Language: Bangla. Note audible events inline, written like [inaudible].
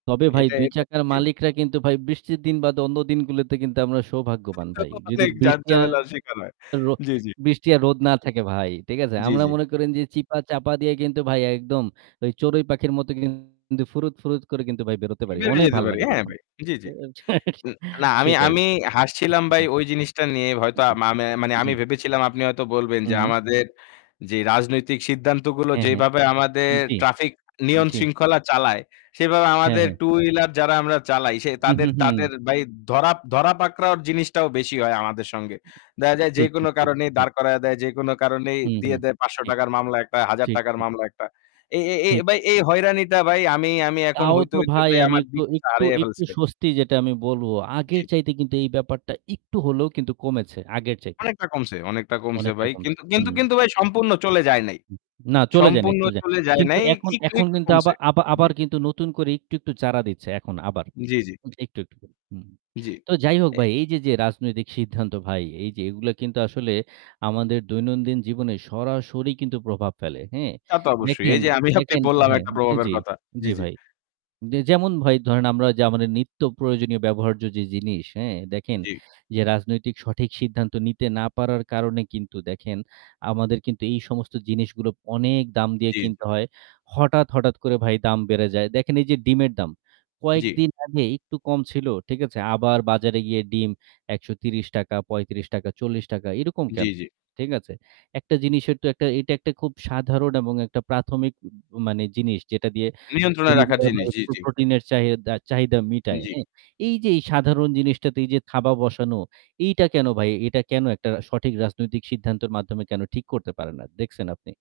তবে ভাই এটা, ২ এটা চাকার জি। মালিকরা কিন্তু ভাই বৃষ্টির দিন বাদে অন্য দিনগুলোতে কিন্তু আমরা সৌভাগ্যবান ভাই। [unintelligible] যদি অনেক বৃষ্টি ঝাঁজঝামেলা শেখা হয়। আরো জি, জি। বৃষ্টি আর রোদ না থাকে ভাই। ঠিক আছে? জি, আমরা জি। মনে করেন যে চিপা-চাপা দিয়ে কিন্তু ভাই একদম ওই চড়ুই পাখির মতো কিন্তু ফুরুৎ, ফুরুৎ করে কিন্তু ভাই বেরোতে পারি। বের হয়ে অনেক যাইতে ভাল পারি, লাগে হ্যাঁ তখন। ভাই। জি, তো জি। [chuckles] না, আমি, সেটাই। আমি হাসছিলাম ভাই [unintelligible] ওই জিনিসটা নিয়ে। হয়তো আ জি, মামে মানে জি। আমি ভেবেছিলাম আপনি হয়তো বলবেন হু, যে হুম। আমাদের যে রাজনৈতিক সিদ্ধান্তগুলো হ্যাঁ, হ্যাঁ। যেভাবে আমাদের জি, traffic নিয়ম জি। শৃঙ্খলা চালায়, সেভাবে হ্যাঁ, আমাদের হ্যাঁ। 2 wheeler যারা আমরা চালাই সে হু, হু, তাদের হু। তাদের ভাই ধরা ধরা পাকড়াওর জিনিসটাও বেশি হয় আমাদের সঙ্গে। দেখা যায় ঠিক, যেকোনো ঠিক, ঠিক, কারণেই ঠিক। দাঁড় করায়া দেয়, যেকোনো কারণেই হুম, দিয়ে হুম। দেয় পাঁচশো ঠিক। টাকা র মামলা একটা, হাজার ঠিক, টাকার উ মামলা একটা। এই এই এই ঠিক। ভাই এই হয়রানিটা ভাই আমি আমি এখন তাও হইতে, তো হইতে ভাই ভাই আমি আমার একটু দিক সা একটু হারায়ে একটু ফেলছি ভাই। স্বস্তি যেটা আমি বলব। জি। আগের চাইতে কিন্তু এই ব্যাপারটা একটু হলেও কিন্তু কমেছে। আগের চাইতে। অনেকটা কমছে, অনেকটা কমছে অনেকটা ভাই। কমছে। কিন্তু কিন্তু হুম। কিন্তু ভাই ঠিক। সম্পূর্ণ চলে যায় নাই। উহ না চলে যায়নি, সম্পূর্ণ চলে যায়। চলে যায় কিন্তু নাই। এখন, একটু, এখন একটু কিন্তু আবা কমছে। আবা জি। আবার কিন্তু নতুন করে একটু, একটু চাড়া দিচ্ছে এখন আবার। জি, জি। উম একটু, একটু হুম। জি। তো যাই হোক অ্যা ভাই, এইযে, যে রাজনৈতিক সিদ্ধান্ত ভাই, এই যে এগুলা কিন্তু আসলে আমাদের দৈনন্দিন জীবনে সরাসরি কিন্তু প্রভাব ফেলে, হ্যাঁ? তা তো অবশ্যই। দেখেন, এই যে অ্যা আমি আপনি দেখেন অ্যা বললাম হ্যাঁ একটা প্রভাবের জি, কথা। জি, জি জি। ভাই। যে যেমন ভাই ধরেন আমরা যা আমাদের নিত্য প্রয়োজনীয় ব্যবহার্য যে জিনিস, হ্যাঁ? দেখেন জি। যে রাজনৈতিক সঠিক সিদ্ধান্ত নিতে না পারার কারণে কিন্তু দেখেন আমাদের কিন্তু এই সমস্ত জিনিসগুলো অনেক দাম দিয়ে জি। কিনতে হয়। হঠাৎ, হঠাৎ করে ভাই দাম বেড়ে যায়। দেখেন এই যে ডিমের দাম। জি। কয়েকদিন আগে একটু কম ছিল। ঠিক আছে? আবার বাজারে গিয়ে ডিম ৳১৩০, ৳৩৫, ৳৪০ এরকম জি, কেনো? জি। ঠিক আছে? একটা জিনিসের তো একটা এটা একটা খুব সাধারণ এবং একটা প্রাথমিক মানে জিনিস যেটা দিয়ে নিয়ন্ত্রণে রাখা গরিবের জিনিস। ভাই জি, প্র জি। প্রোটিনের চাহিদা চাহিদা মিটায়, জি। হ্যাঁ? এই যে এই সাধারণ জিনিসটাতে এই যে থাবা বসানো, এইটা কেনো ভাই? এটা কেনো একটা সঠিক রাজনৈতিক সিদ্ধান্তের মাধ্যমে কেনো ঠিক করতে পারে না? দেখছেন আপনি?